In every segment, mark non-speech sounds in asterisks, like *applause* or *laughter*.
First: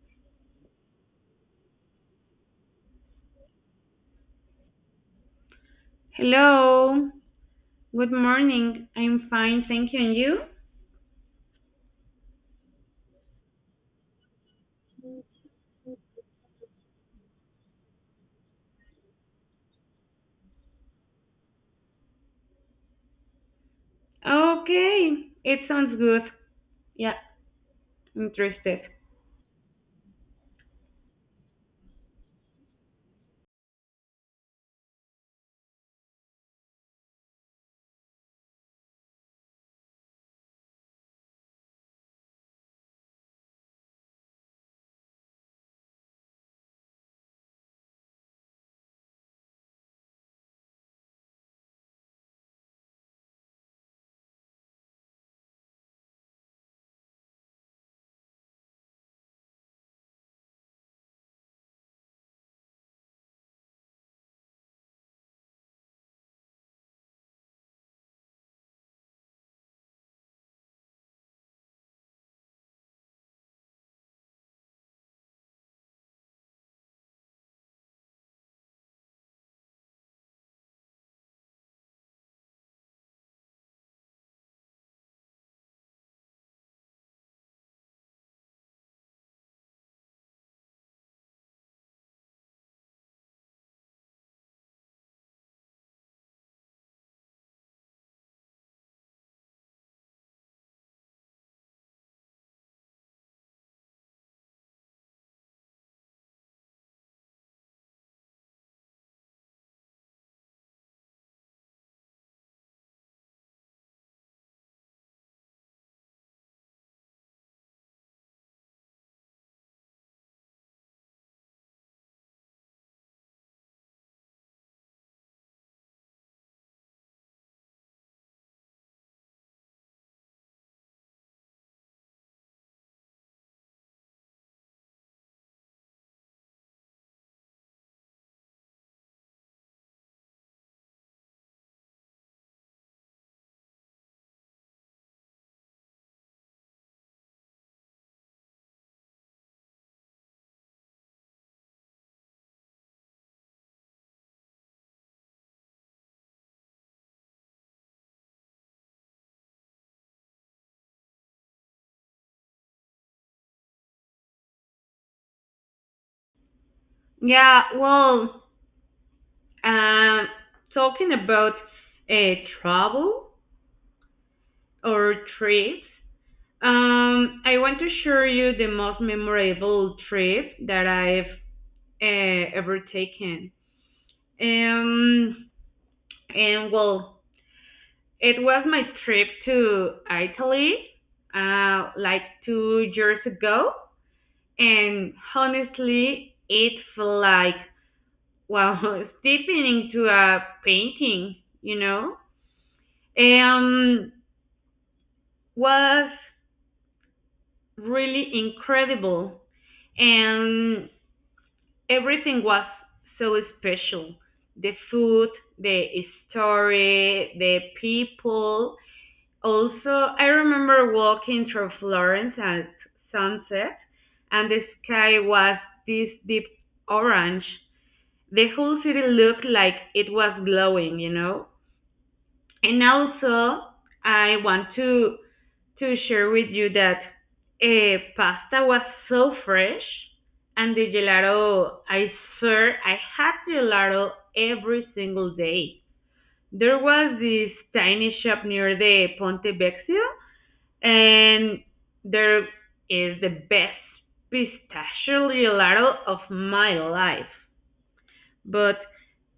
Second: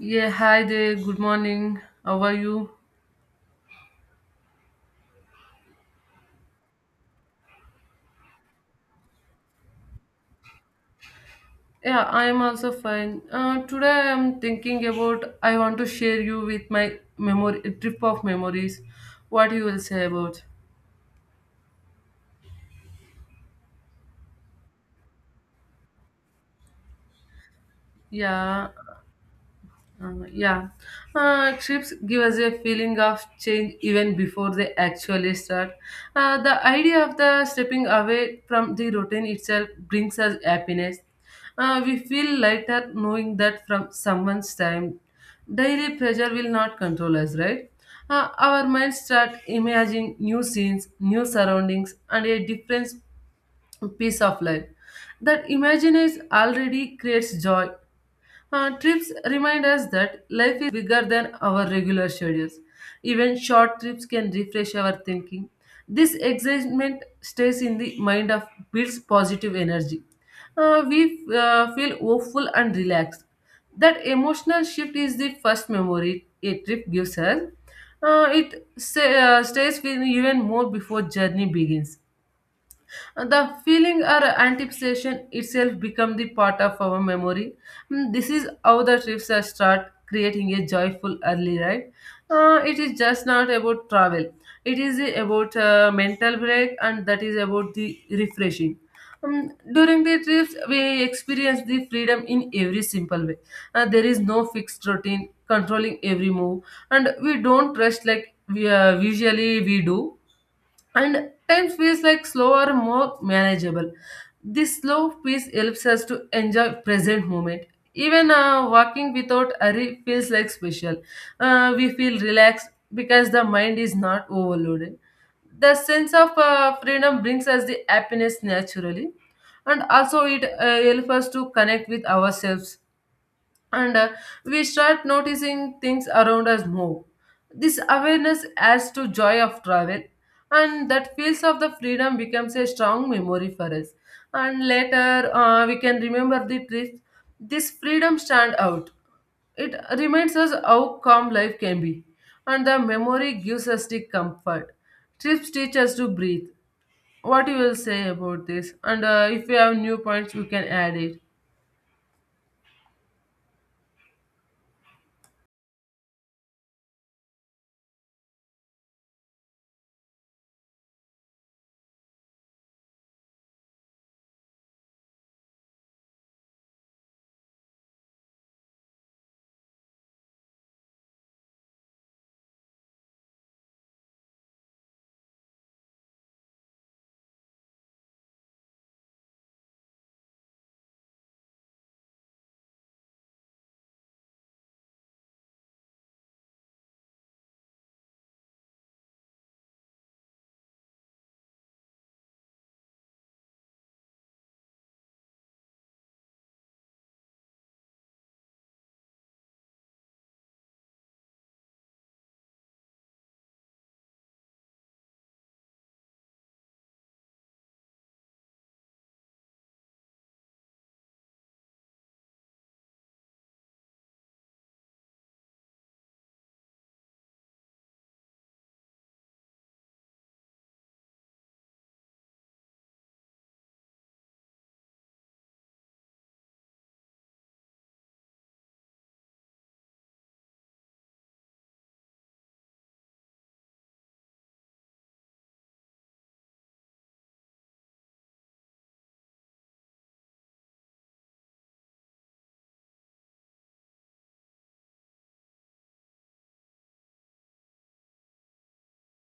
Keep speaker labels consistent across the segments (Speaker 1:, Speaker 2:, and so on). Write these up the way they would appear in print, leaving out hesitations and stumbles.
Speaker 1: Yeah, hi there. Good morning. How are you?
Speaker 2: Hello. Good morning. I'm fine, thank you. And you?
Speaker 1: Yeah, I am also fine. Today I am thinking about I want to share you with my memory trip of memories. What you will say about?
Speaker 2: Okay. It sounds good. Yeah,
Speaker 1: Yeah,
Speaker 2: interested.
Speaker 1: Um, yeah, Trips give us a feeling of change even before they actually start. The idea of the stepping away from the routine itself brings us happiness. We feel lighter knowing that from someone's time, daily pressure will not control us, right? Our minds start imagining new scenes, new surroundings, and a different piece of life. That imagine is already creates joy trips remind us that life is bigger than our regular schedules. Even short trips can refresh our thinking. This excitement stays in the mind of builds positive energy. We Feel hopeful and relaxed. That emotional shift is the first memory a trip gives us. It stays with you even more before journey begins the feeling or anticipation itself become the part of our memory Mm, this is how the trips are start creating a joyful early ride It is just not about travel it is about mental break and that is about the refreshing during the trips we experience the freedom in every simple way There is no fixed routine controlling every move and we don't rest like we usually we do and time feels like slower more manageable this slow pace helps us to enjoy present moment even walking without hurry feels like special. We feel relaxed because the mind is not overloaded the sense of freedom brings us the happiness naturally and also it helps us to connect with ourselves and we start noticing things around us more. This awareness adds to joy of travel, and that feels of the freedom becomes a strong memory for us. And later, we can remember the trips. This freedom stand out. It reminds us how calm life can be, and the memory gives us the comfort. Trips teach us to breathe. What you will say about this? And if you have new points, you can add it.
Speaker 2: Yeah, um, talking about uh, travel or trips. I want to share you the most memorable trip that I've ever taken. Um, and well, It was my trip to Italy, like 2 years ago, and honestly, it felt like wow, *laughs* stepping into a painting, you know, um, was really incredible, and everything was so special. The food, the story, the people. Also, I remember walking through Florence at sunset, and the sky was this deep orange. The whole city looked like it was glowing, you know? And also, I want to share with you that pasta was so fresh, and the gelato, I swear, I had gelato every single day. There was this tiny shop near the Ponte Vecchio, and there is the best pistachio gelato of my life. But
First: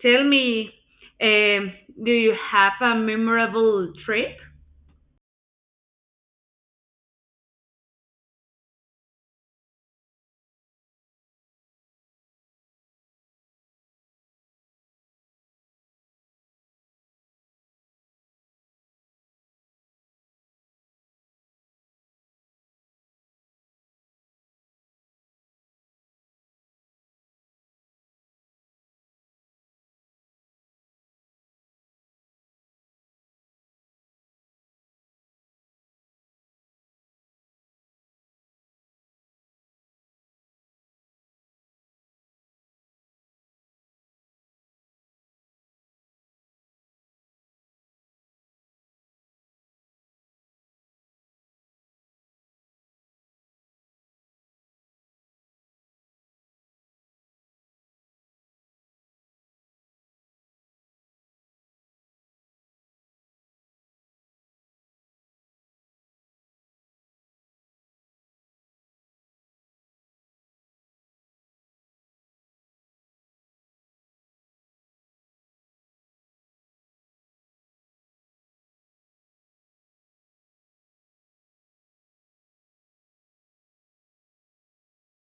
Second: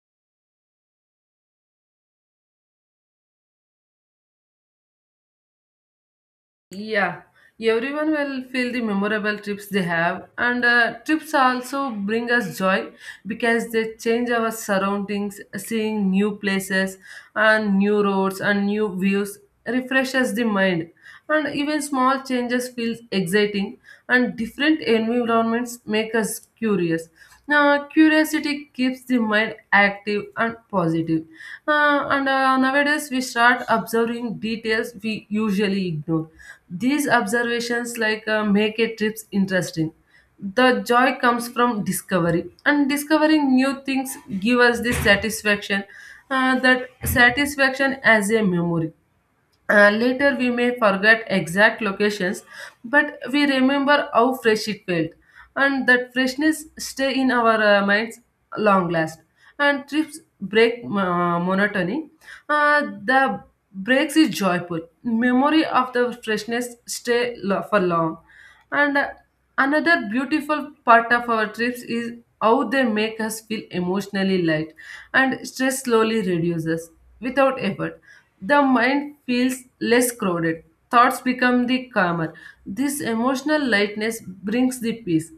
Speaker 2: tell me, um, do you have a memorable trip?
Speaker 1: Yeah, everyone will feel the memorable trips they have, and trips also bring us joy because they change our surroundings, seeing new places and new roads and new views refreshes the mind, and even small changes feel exciting, and different environments make us curious. Now, curiosity keeps the mind active and positive. And Nowadays, we start observing details we usually ignore these observations like make a trips interesting. The joy comes from discovery, and discovering new things give us this satisfaction. That satisfaction as a memory. Later, we may forget exact locations, but we remember how fresh it felt, and that freshness stay in our minds long last. And trips break monotony. The breaks is joyful. Memory of the freshness for long. And another beautiful part of our trips is how they make us feel emotionally light and stress slowly reduces without effort. The mind feels less crowded, thoughts become the calmer. This emotional lightness brings the peace.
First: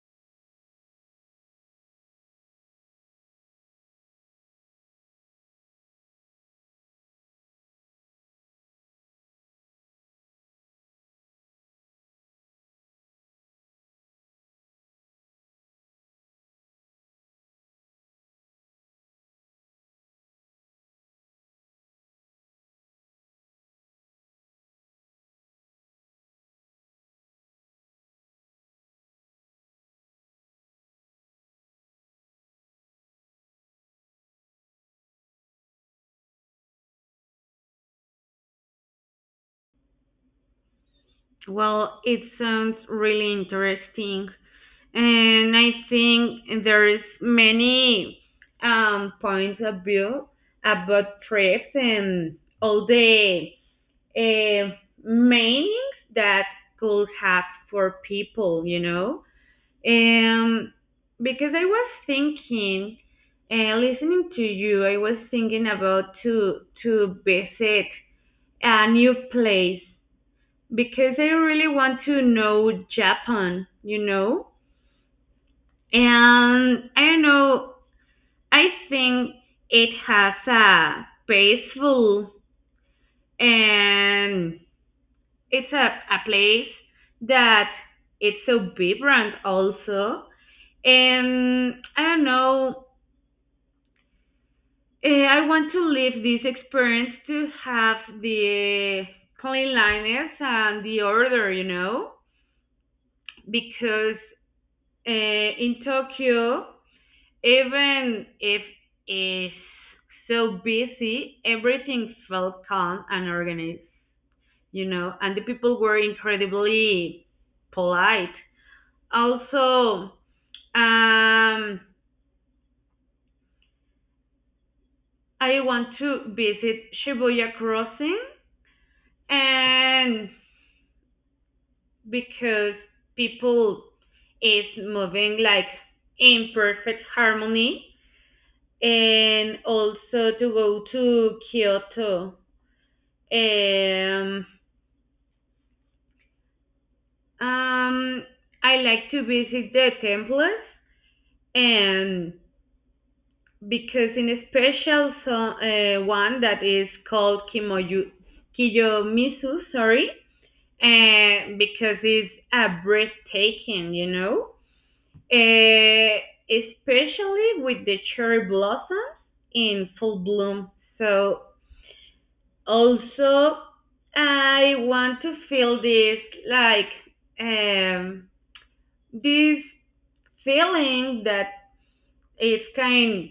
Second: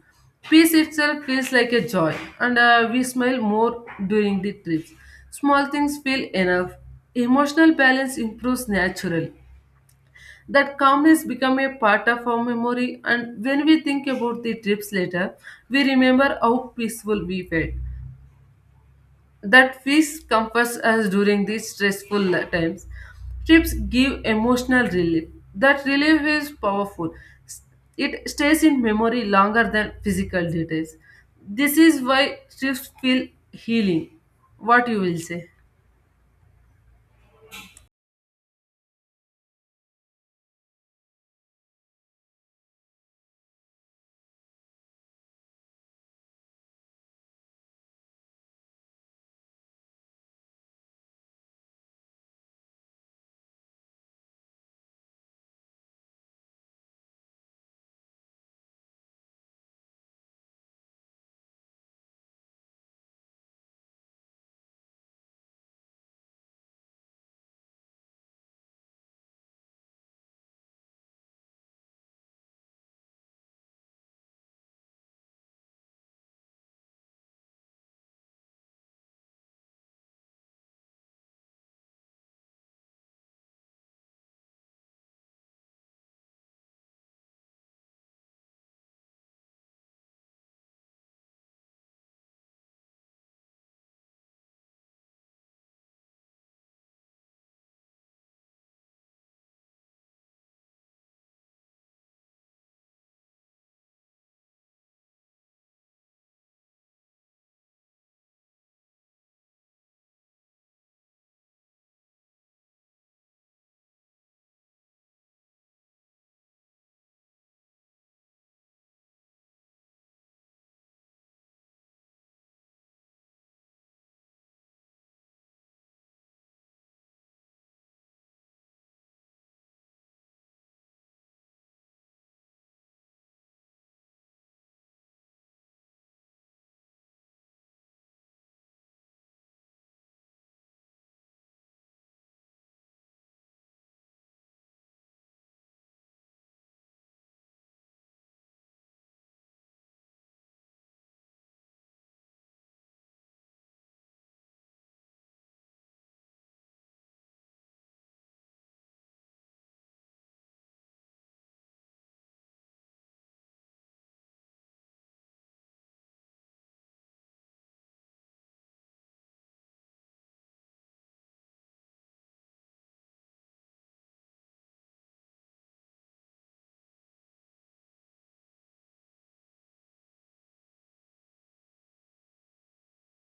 Speaker 1: Peace itself feels like a joy, and we smile more during the trips. Small things feel enough. Emotional balance improves naturally that calmness become a part of our memory and when we think about the trips later we remember how peaceful we felt that peace comforts us during these stressful times trips give emotional relief that relief is powerful it stays in memory longer than physical details this is why trips feel healing what you will say
Speaker 2: Well, it sounds really interesting, and I think there is many points of view about trips and all the uh, meanings that could have for people, you know. Um, because I was thinking, listening to you, I was thinking about to visit a new place because I really want to know Japan, you know? And I don't know, I think it has a peaceful, and it's a place that it's so vibrant also. And I don't know, I want to live this experience to have the cleanliness and the order, you know, because in Tokyo, even if it's so busy, everything felt calm and organized, you know, and the people were incredibly polite. Also, um, I want to visit Shibuya Crossing, and because people is moving like in perfect harmony, and also to go to Kyoto. Um, um, I like to visit the temples, and because in a special so, one that is called Kimoyu, Kiyomizu, sorry, because it's a breathtaking, you know. Uh, especially with the cherry blossoms in full bloom. So also I want to feel this like um this feeling that is kind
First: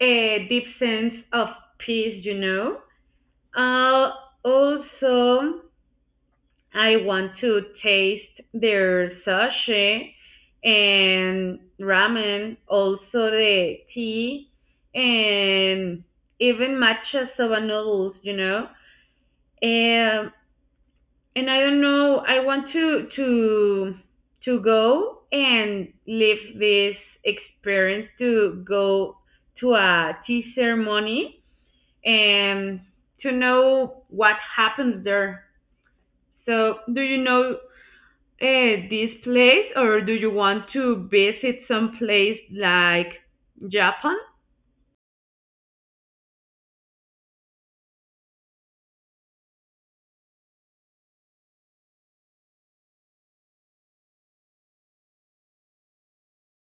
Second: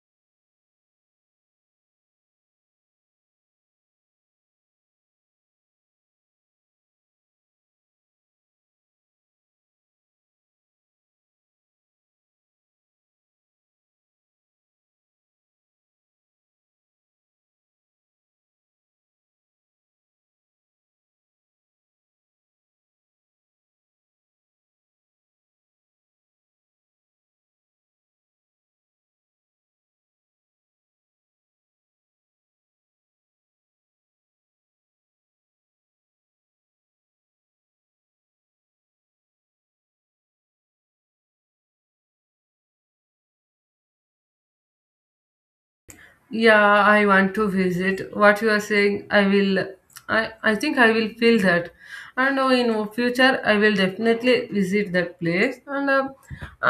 Speaker 2: a deep sense of peace, you know. Uh, Also I want to taste their sushi and ramen, also the tea and even matcha soba noodles, you know. And and I don't know, I want to go and live this experience to go to a tea ceremony and to know what happens there. So, do you know this place, or do you want to visit some place like Japan?
Speaker 1: Yeah, I want to visit. What you are saying, I will. I think I will feel that. I know in future I will definitely visit that place. And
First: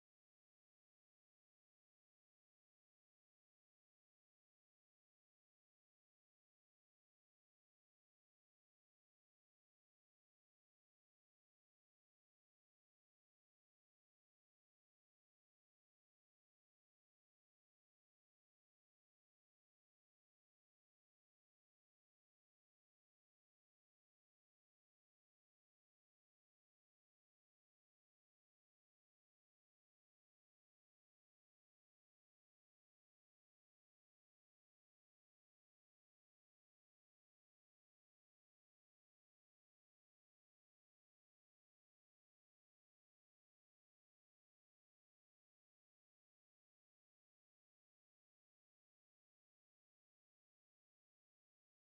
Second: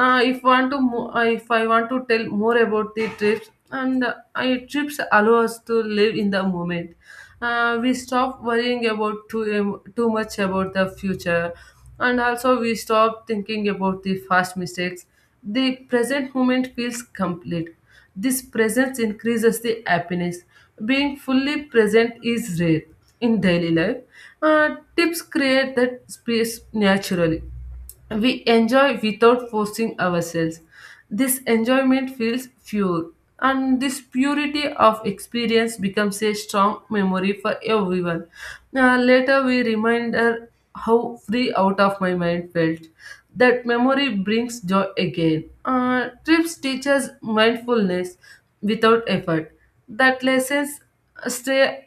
Speaker 1: if want to, mo- If I want to tell more about the trips, and I trips allow us to live in the moment. We stop worrying about too much about the future, and also we stop thinking about the past mistakes. The present moment feels complete this presence increases the happiness. Being fully present is rare in daily life. Tips create that space naturally. We enjoy without forcing ourselves. This enjoyment feels pure, and this purity of experience becomes a strong memory for everyone. Later, we remind her how free out of my mind felt. That memory brings joy again. Trips teach us mindfulness without effort. That lessons stay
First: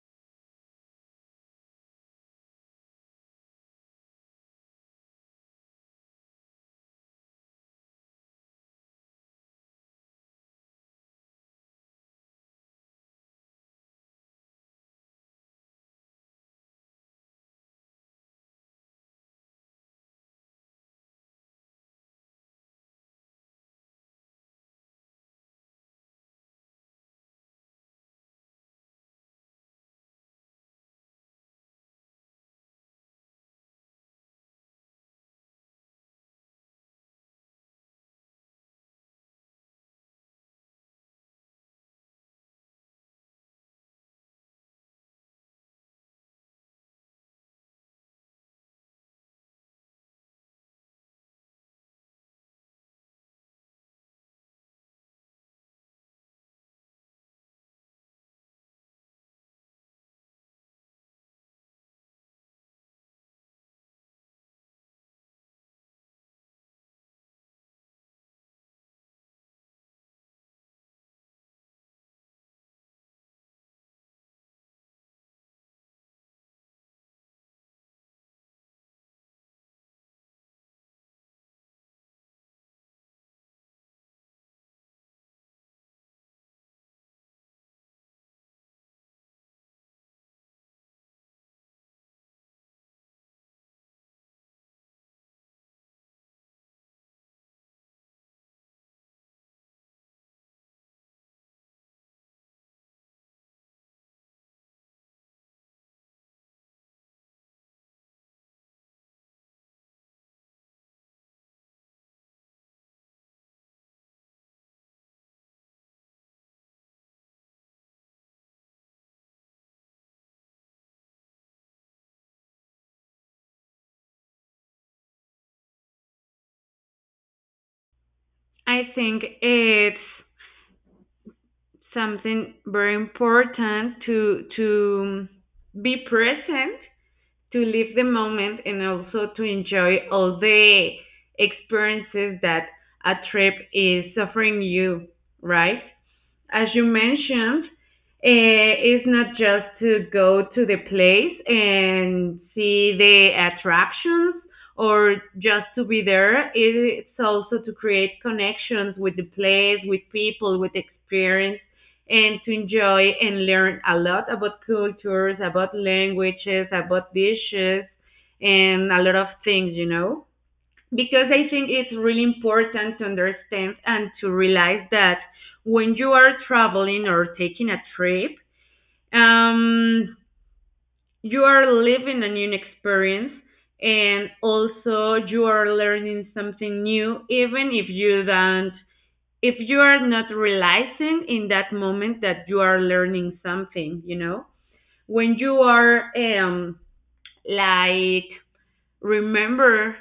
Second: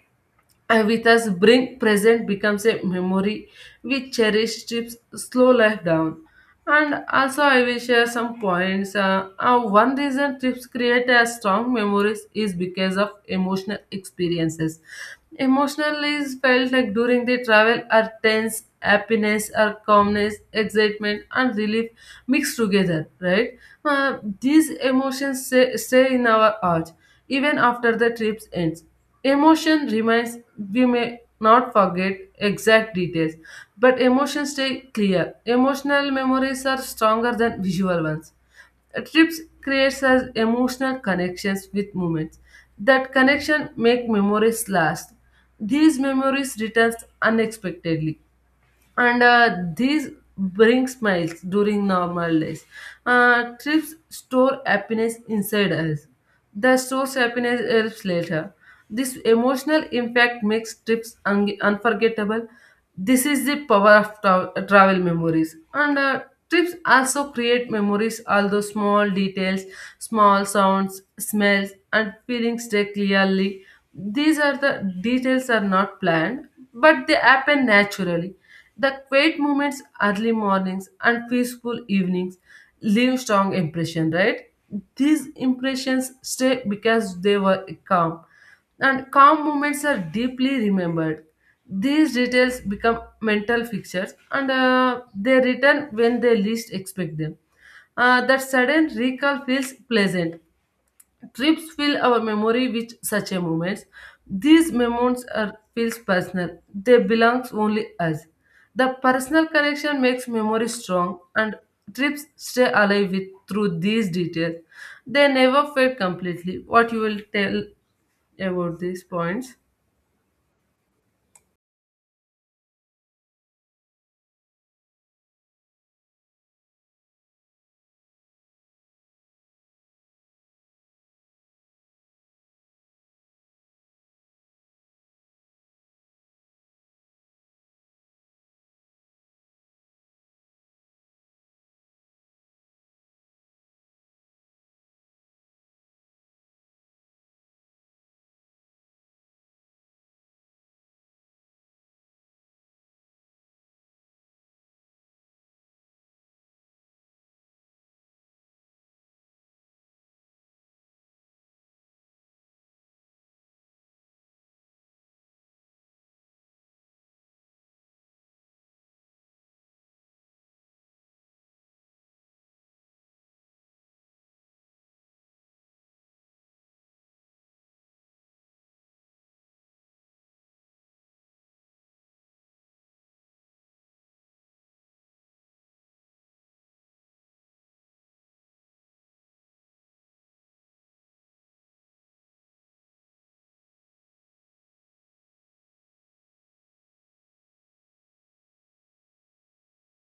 Speaker 1: and with us, bring present becomes a memory we cherish trips slow life down. And also, I will share some points. One reason trips create a strong memories is because of emotional experiences. Emotional is felt like during the travel are tense, happiness, or calmness, excitement, and relief mixed together, right? These emotions stay in our heart even after the trips ends Emotion remains, we may not forget exact details, but emotions stay clear. Emotional memories are stronger than visual ones. A trips creates us emotional connections with moments. That connection make memories last. These memories returns unexpectedly and these bring smiles during normal days. Trips store happiness inside us. The source happiness helps later. This emotional impact makes trips unforgettable. This is the power of travel memories. And trips also create memories, although small details, small sounds, smells, and feelings stay clearly. These are the details are not planned, but they happen naturally the quiet moments, early mornings, and peaceful evenings leave strong impression, right? These impressions stay because they were calm, and calm moments are deeply remembered. These details become mental fixtures, and they return when they least expect them. That sudden recall feels pleasant Trips fill our memory with such a moments. These moments are feels personal. They belong only us. The personal connection makes memory strong and trips stay alive with through these details. They never fade completely. What you will tell about these points?
Speaker 2: I think it's something very important to be present, to live the moment, and also to enjoy all the experiences that a trip is offering you, right? As you mentioned, it's not just to go to the place and see the attractions or just to be there. It's also to create connections with the place, with people, with experience, and to enjoy and learn a lot about cultures, about languages, about dishes, and a lot of things, you know? Because I think it's really important to understand and to realize that when you are traveling or taking a trip, um, you are living a new experience, and also you are learning something new, even if you don't if you are not realizing in that moment that you are learning something, you know, when you are like remember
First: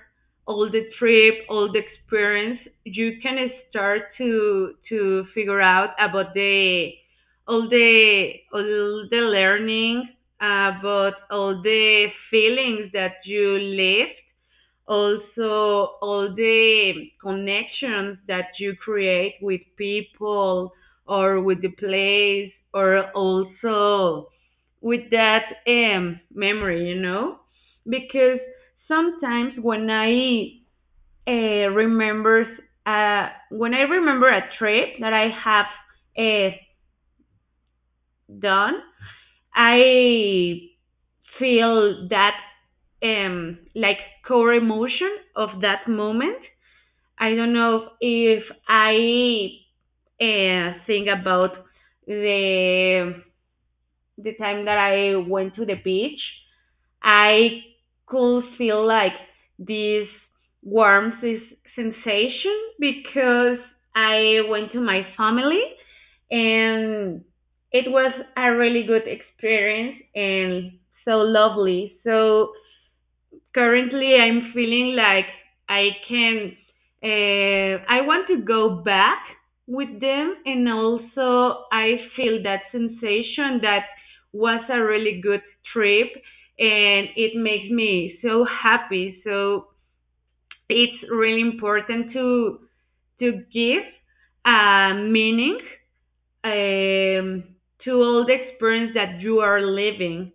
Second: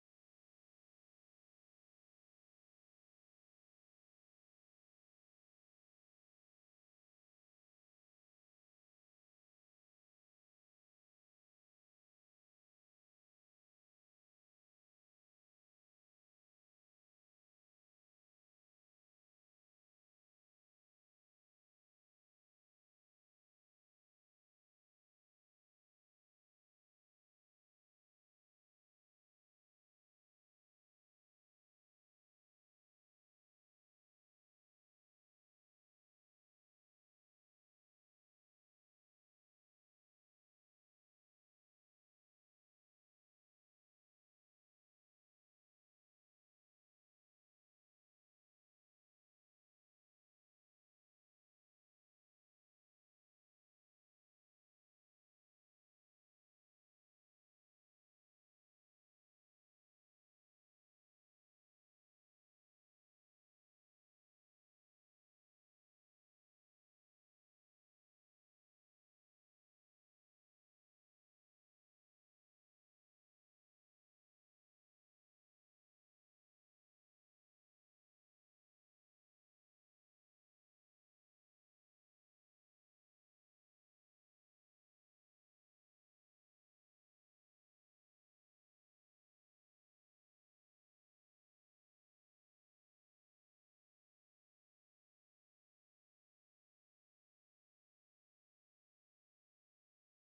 Speaker 2: all the trip, all the experience, you can start to figure out about the all the learning, about all the feelings that you lived, also all the connections that you create with people or with the place, or also with that memory, you know? Because sometimes when I remembers when I remember a trip that I have uh, done, I feel that um, like core emotion of that moment. I don't know if I think about the the time that I went to the beach. I could feel like this warm sensation because I went to my family, and it was a really good experience and so lovely. So currently, I'm feeling like I can, I want to go back with them. And also, I feel that sensation that was a really good trip, and it makes me so happy. So, it's really important to give a meaning, um, to all the experience that you are living.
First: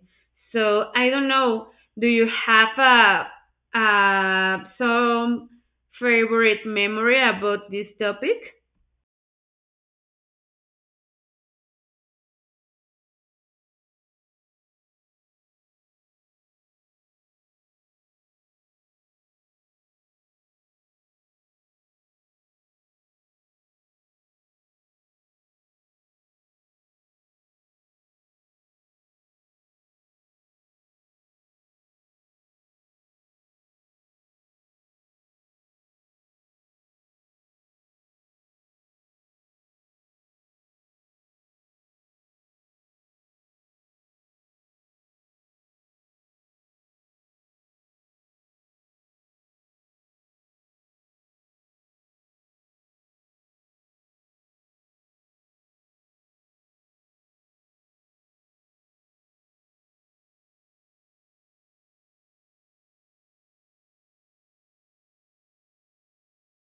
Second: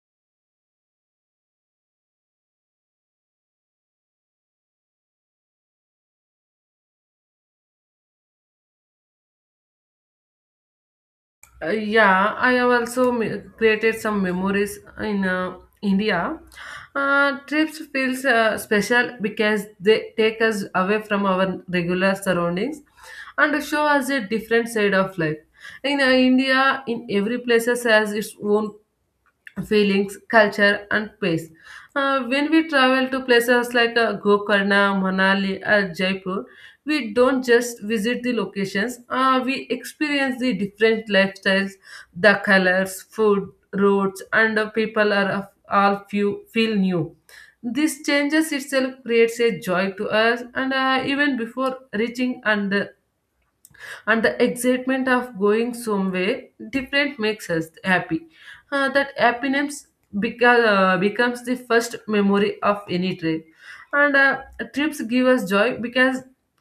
Speaker 2: So I don't know. Do you have some favorite memory about this topic?
Speaker 1: Yeah, I have also created some memories in India. Trips feels special because they take us away from our regular surroundings and show us a different side of life. In India, in every places has its own feelings, culture, and pace. When we travel to places like Gokarna, Manali, or Jaipur, we don't just visit the locations, we experience the different lifestyles, the colors, food, roads, and the people are all few, feel new. This changes itself creates a joy to us, and even before reaching and the excitement of going somewhere different makes us happy. That happiness becomes the first memory of any trip. And trips give us joy because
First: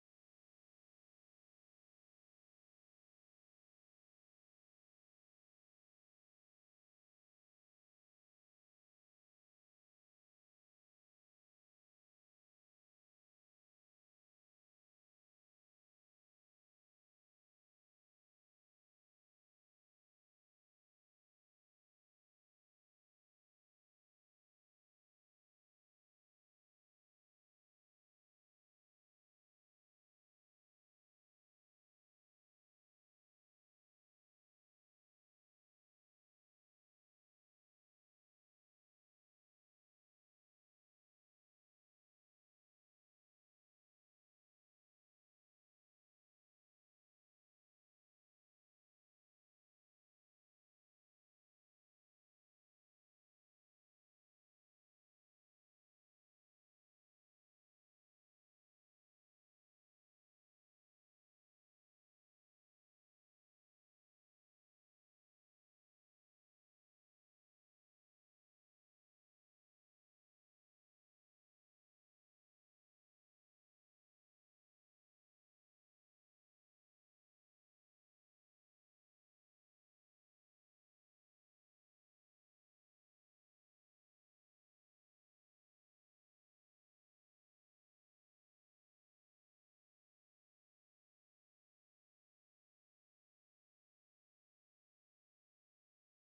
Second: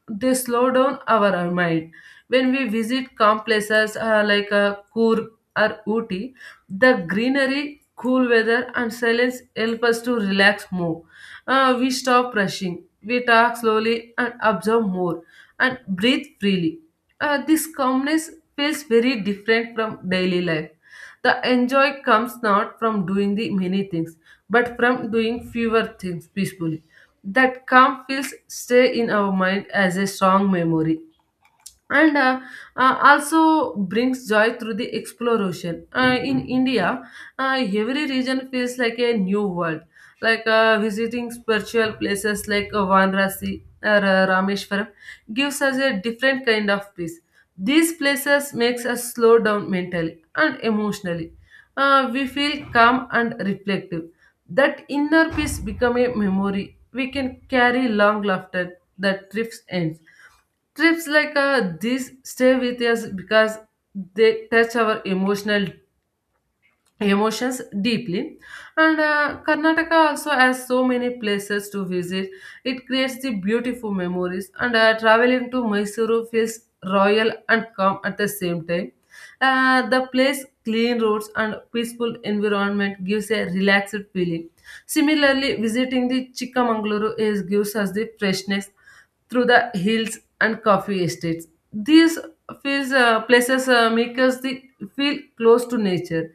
Speaker 1: they slow down our mind. When we visit calm places like Coorg or Ooty, the greenery, cool weather, and silence help us to relax more. We stop rushing, we talk slowly and observe more, and breathe freely. This calmness feels very different from daily life. The enjoy comes not from doing the many things, but from doing fewer things peacefully. That calm feels stay in our mind as a strong memory and also brings joy through the exploration. In India, every region feels like a new world. Like visiting spiritual places like Vanrasi or Rameshwaram gives us a different kind of peace. These places makes us slow down mentally and emotionally. We feel calm and reflective. That inner peace become a memory we can carry long after the trips ends trips like these stay with us because they touch our emotional emotions deeply and karnataka also has so many places to visit it creates the beautiful memories and traveling to mysuru feels royal and calm at the same time the place clean roads and peaceful environment gives a relaxed feeling similarly visiting the chikamangaluru is gives us the freshness through the hills and coffee estates these feels, places make us feel close to nature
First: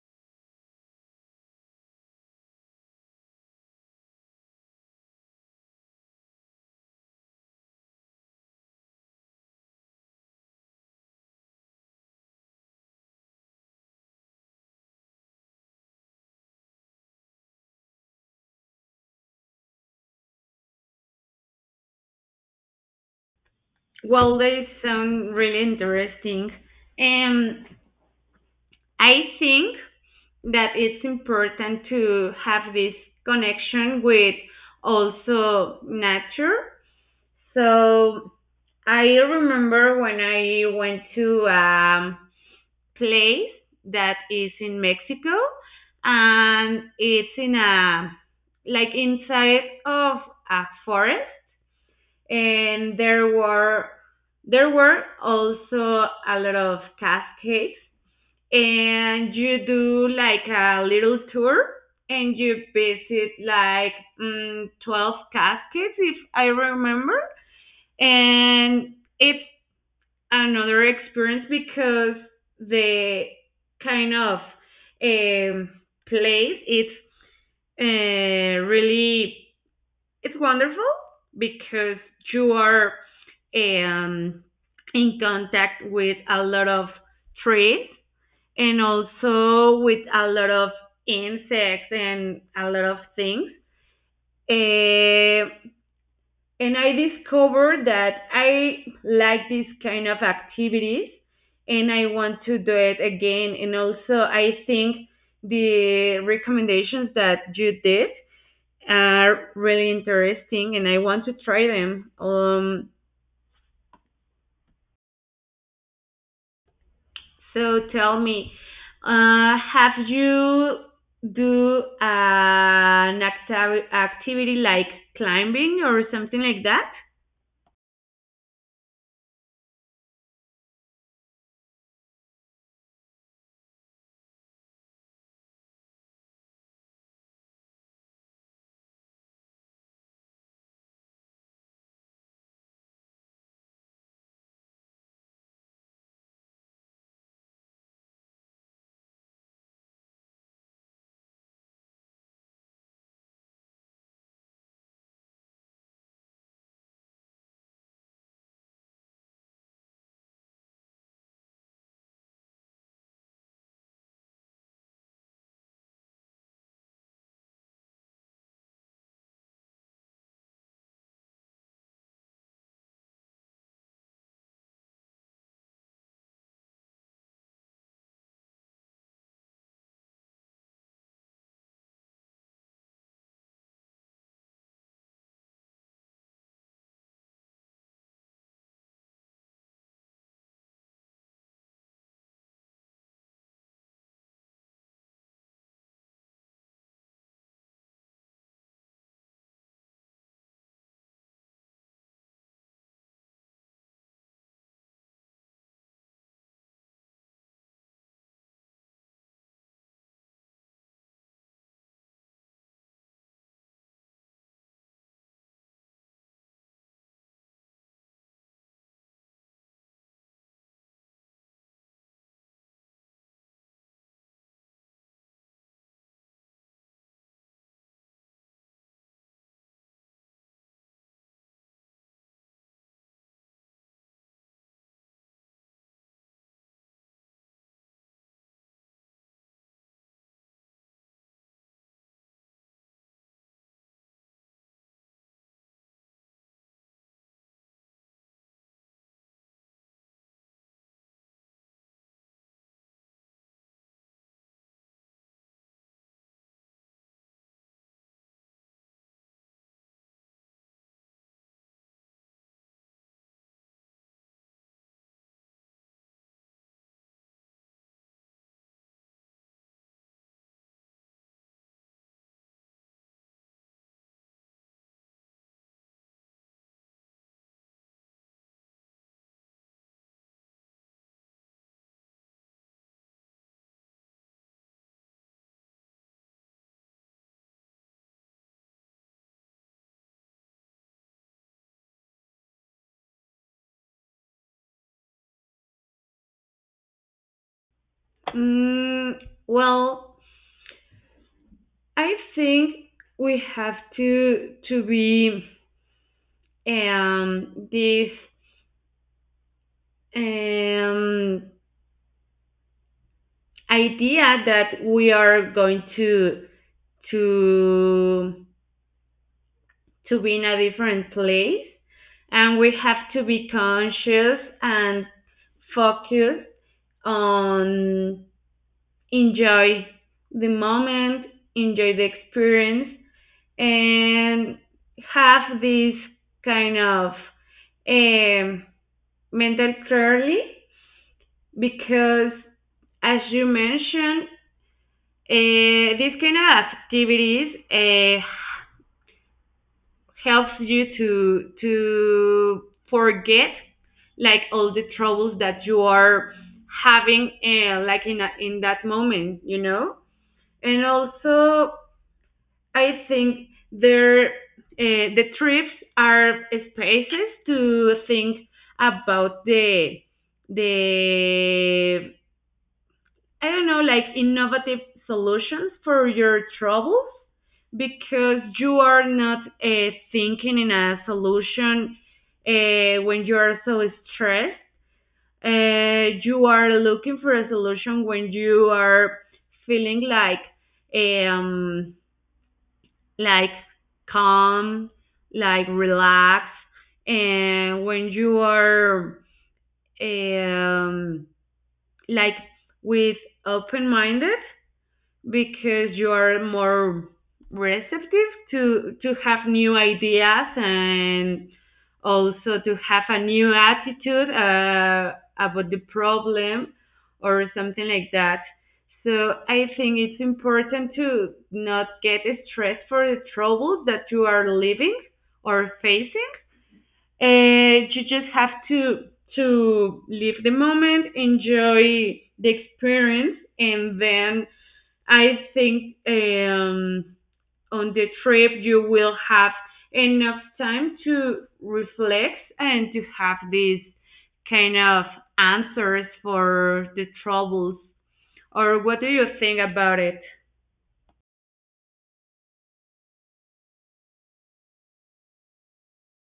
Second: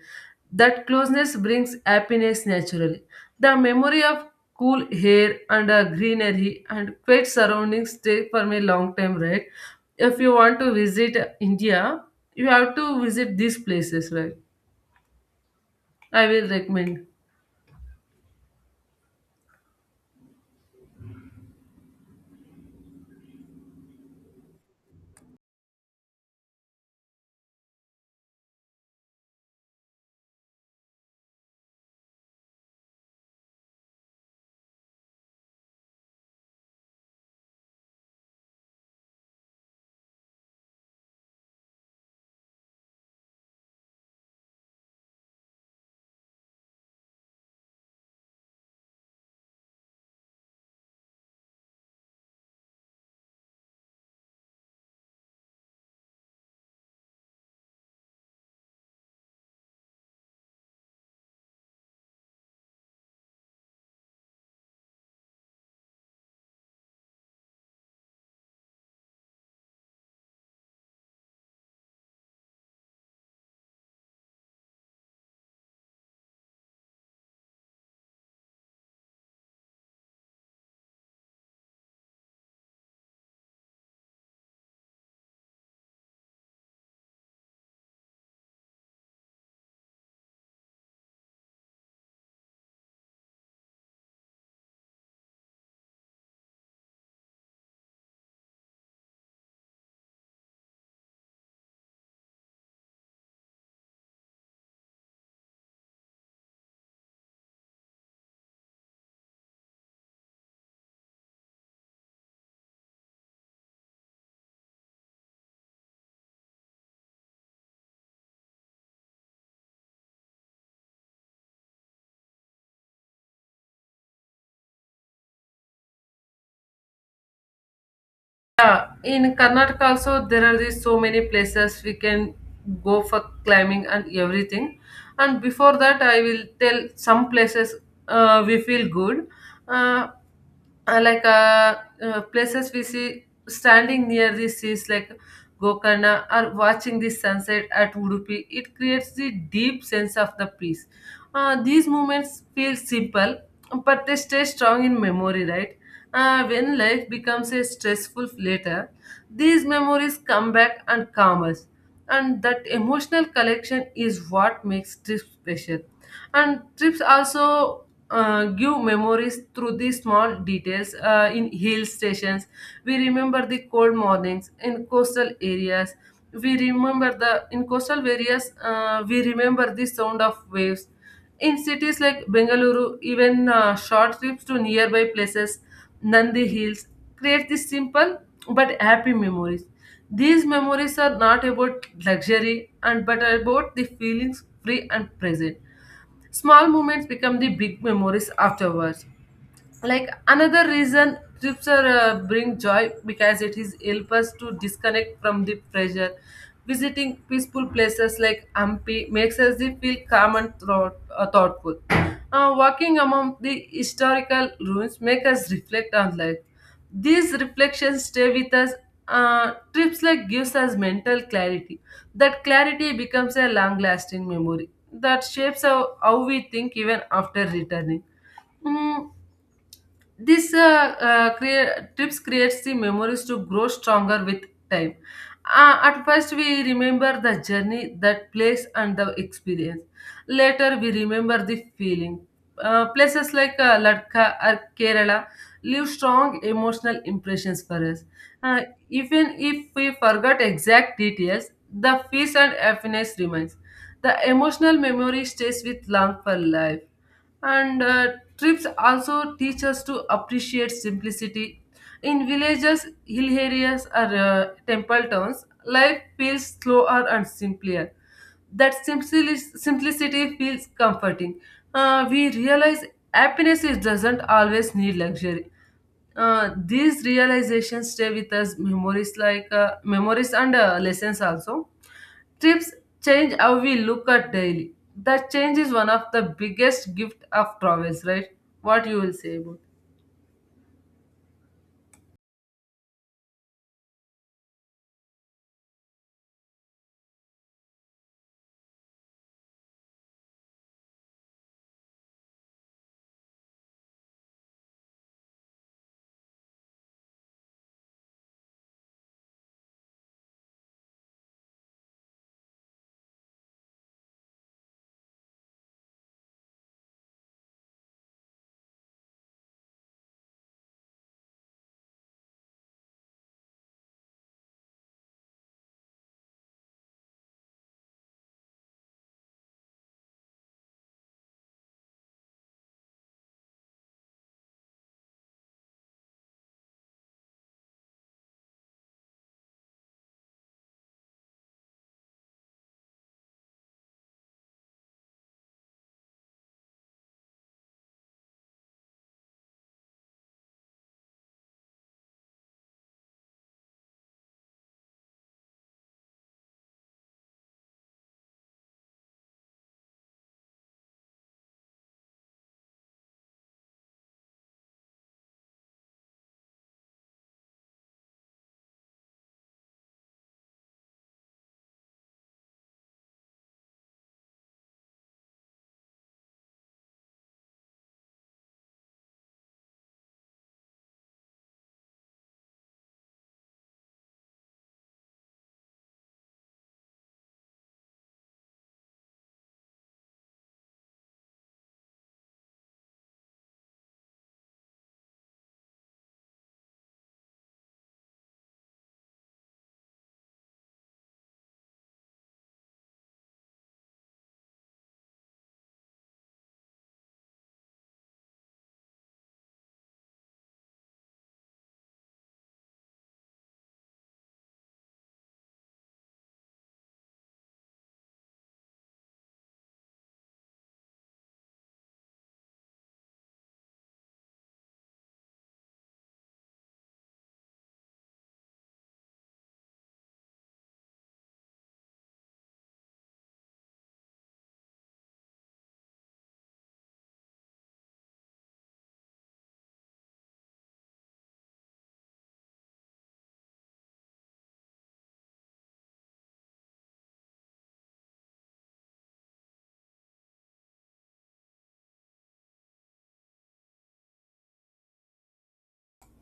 Speaker 1: that closeness brings happiness naturally. The memory of cool air and a greenery and quiet surroundings stay for me long time, right? If you want to visit India, you have to visit these places, right? I will recommend.
Speaker 2: Well, they sound really interesting, and I think that it's important to have this connection with also nature. So I remember when I went to place that is in Mexico, and it's in a like inside of a forest, and there were also a lot of cascades, and you do like a little tour, and you visit like 12 cascades if I remember, and it's another experience because the kind of um, place it's really it's wonderful because you are um, in contact with a lot of trees and also with a lot of insects and a lot of things. Uh, and I discovered that I like these kind of activities, and I want to do it again. And also, I think the recommendations that you did are really interesting, and I want to try them. So tell me, have you do an activity like climbing or something like that?
Speaker 1: Yeah, in Karnataka also there are these so many places we can go for climbing and everything. And before that, I will tell some places we feel good, uh, uh, like uh, places we see standing near the seas, like Gokarna, or watching the sunset at Udupi, it creates the deep sense of the peace. These moments feel simple, but they stay strong in memory, right? When life becomes a stressful later, these memories come back and calm us, and that emotional connection is what makes trips special, and trips also give memories through these small details. In hill stations we remember the cold mornings. In coastal areas we remember the sound of waves. In cities like Bengaluru, even short trips to nearby places, Nandi Hills, create these simple but happy memories. These memories are not about luxury and but about the feelings free and present. Small moments become the big memories afterwards, like another reason trips are bring joy, because it is help us to disconnect from the pressure. Visiting peaceful places like ampi makes us the feel calm and thoughtful. Walking among the historical ruins make us reflect on life. These reflections stay with us. Trips like gives us mental clarity. That clarity becomes a long lasting memory that shapes how we think even after returning. Mm, trips creates the memories to grow stronger with time. At first, we remember the journey, that place, and the experience. Later, we remember the feeling. Places like Ladakh or Kerala leave strong emotional impressions for us. Uh, Even if we forgot exact details, the peace and happiness remains. The emotional memory stays with long for life, and trips also teach us to appreciate simplicity. In villages, hill areas, or temple towns, life feels slower and simpler. That simplicity feels comforting. We realize happiness is, doesn't always need luxury. These realizations stay with us memories like memories and lessons also. Trips change how we look at daily. That change is one of the biggest gift of travels, right? What you will say about?
Speaker 2: Mm, well, I think we have to be this um, idea that we are going to to be in a different place, and we have to be conscious and focused on enjoy the moment, enjoy the experience, and have this kind of um, mental clearly because as you mentioned this kind of activities helps you to forget like all the troubles that you are having in that moment, you know. And also I think there the trips are spaces to think about the I don't know, like innovative solutions for your troubles because you are not thinking in a solution when you are so stressed. You are looking for a solution when you are feeling like um like calm, like relaxed, and when you are um like with open minded because you are more receptive to have new ideas and also to have a new attitude about the problem or something like that. So I think it's important to not get stressed for the troubles that you are living or facing. You just have to live the moment, enjoy the experience, and then I think on the trip you will have enough time to reflect and to have these kind of answers for the troubles. Or what do you think about it?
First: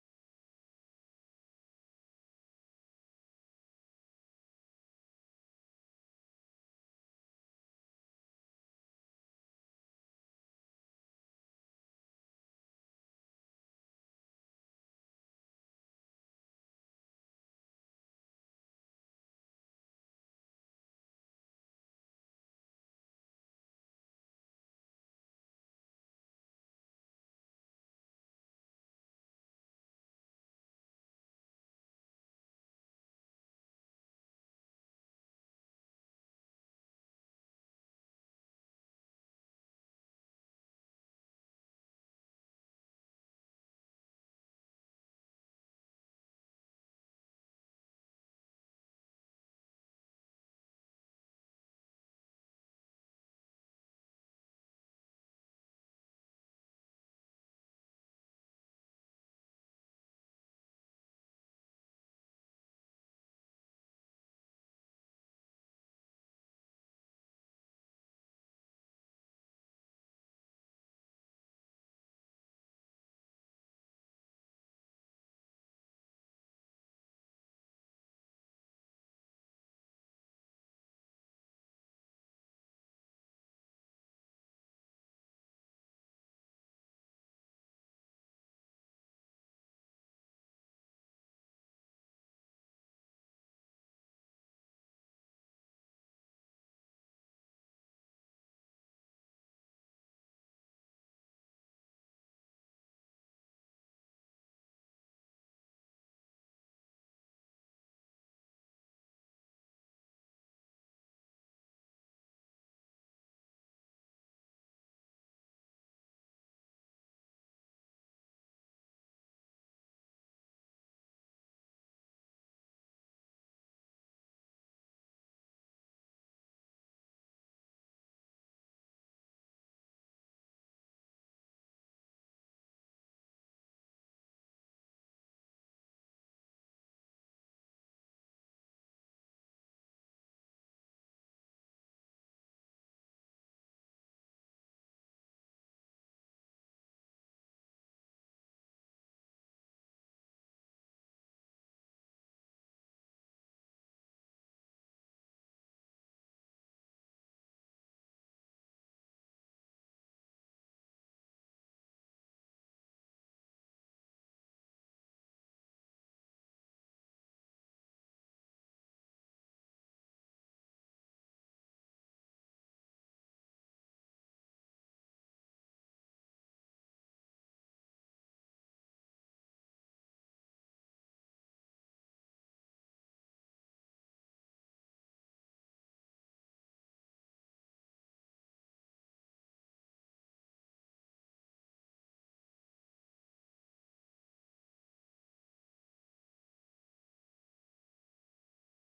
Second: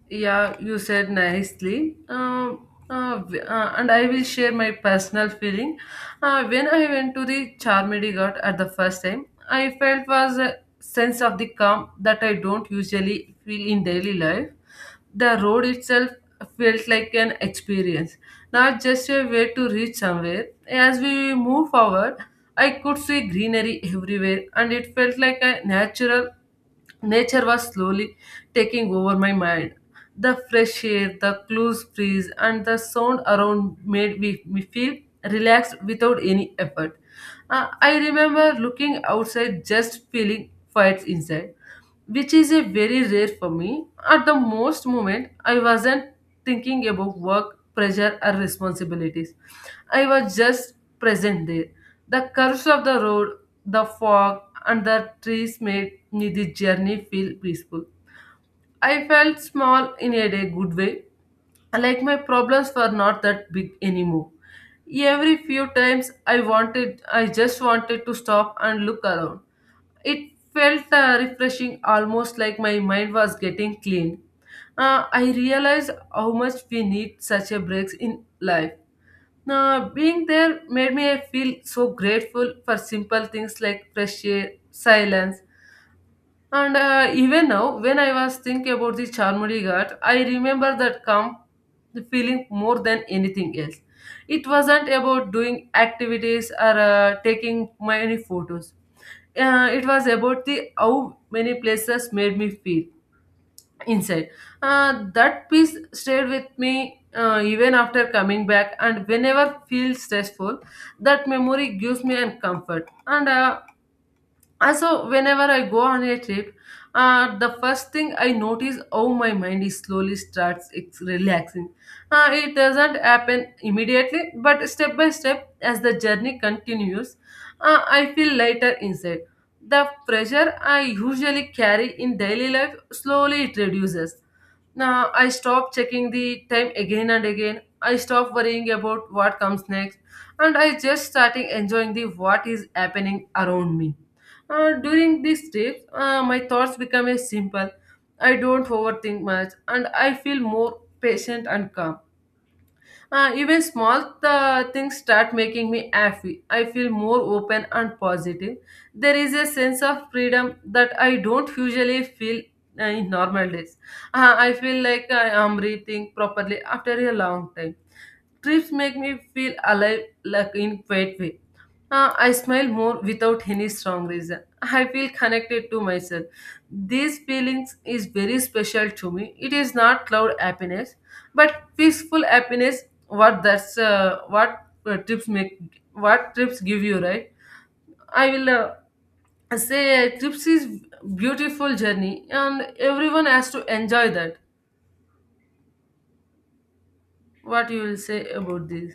Speaker 1: Yeah, you said nicely. And I will share my personal feeling. When I went to the Charmedy Ghat at the first time, I felt was a sense of the calm that I don't usually feel in daily life. The road itself felt like an experience, not just a way to reach somewhere. As we move forward, I could see greenery everywhere, and it felt like a natural. Nature was slowly taking over my mind. The fresh air, the close breeze, and the sound around made me feel relaxed without any effort. I remember looking outside, just feeling quiet inside, which is a very rare for me. At the most moment, I wasn't thinking about work, pressure, or responsibilities. I was just present there. The curves of the road, the fog, and the trees made me the journey feel peaceful. I felt small in a day, good way, like my problems were not that big anymore. Every few times I wanted, I just wanted to stop and look around. It felt refreshing, almost like my mind was getting clean. I realized how much we need such a breaks in life. Now, being there made me feel so grateful for simple things like fresh air, silence, and even now, when I was thinking about the Charmudi Ghat, I remember that calm feeling more than anything else. It wasn't about doing activities or taking many photos. It was about the how many places made me feel inside. That piece stayed with me even after coming back, and whenever feel stressful, that memory gives me a comfort. And also, whenever I go on a trip, the first thing I notice how my mind is slowly starts it's relaxing. It doesn't happen immediately, but step by step, as the journey continues, I feel lighter inside. The pressure I usually carry in daily life slowly it reduces. Now I stop checking the time again and again. I stop worrying about what comes next, and I just starting enjoying the what is happening around me. During these trips, my thoughts become a simple. I don't overthink much, and I feel more patient and calm. Even small things start making me happy. I feel more open and positive. There is a sense of freedom that I don't usually feel in normal days. I feel like I am breathing properly after a long time. Trips make me feel alive like in great way. I smile more without any strong reason. I feel connected to myself. These feelings is very special to me. It is not cloud happiness, but peaceful happiness. What that's what trips make. What trips give you, right? I will say trips is beautiful journey, and everyone has to enjoy that. What you will say about this?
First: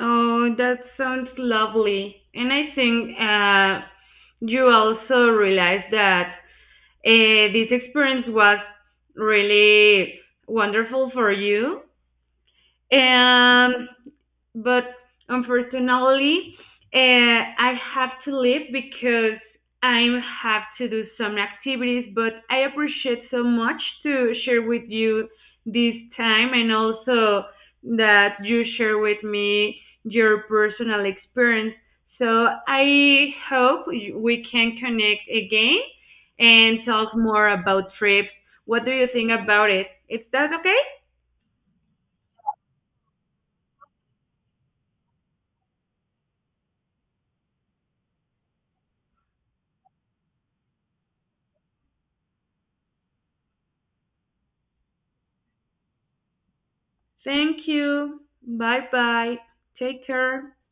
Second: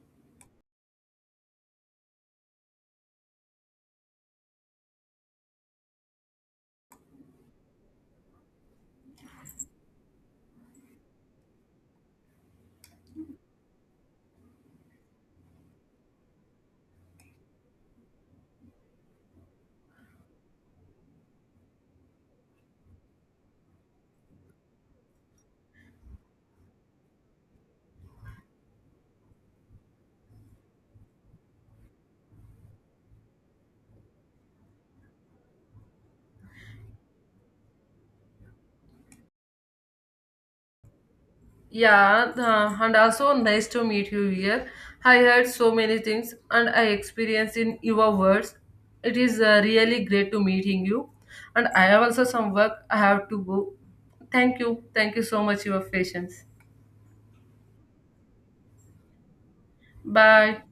Speaker 2: Oh, that sounds lovely. And I think you also realize that this experience was really wonderful for you. And but unfortunately, I have to leave because I have to do some activities. But I appreciate so much to share with you this time and also that you share with me your personal experience. So I hope we can connect again and talk more about trips. What do you think about it? Is that okay?
Speaker 1: Yeah, and also nice to meet you here. I heard so many things and I experienced in your words. It is really great to meeting you. And I have also some work I have to go. Thank you. Thank you so much for your patience.
Speaker 2: Thank you. Bye bye. Take care.
Speaker 1: Bye.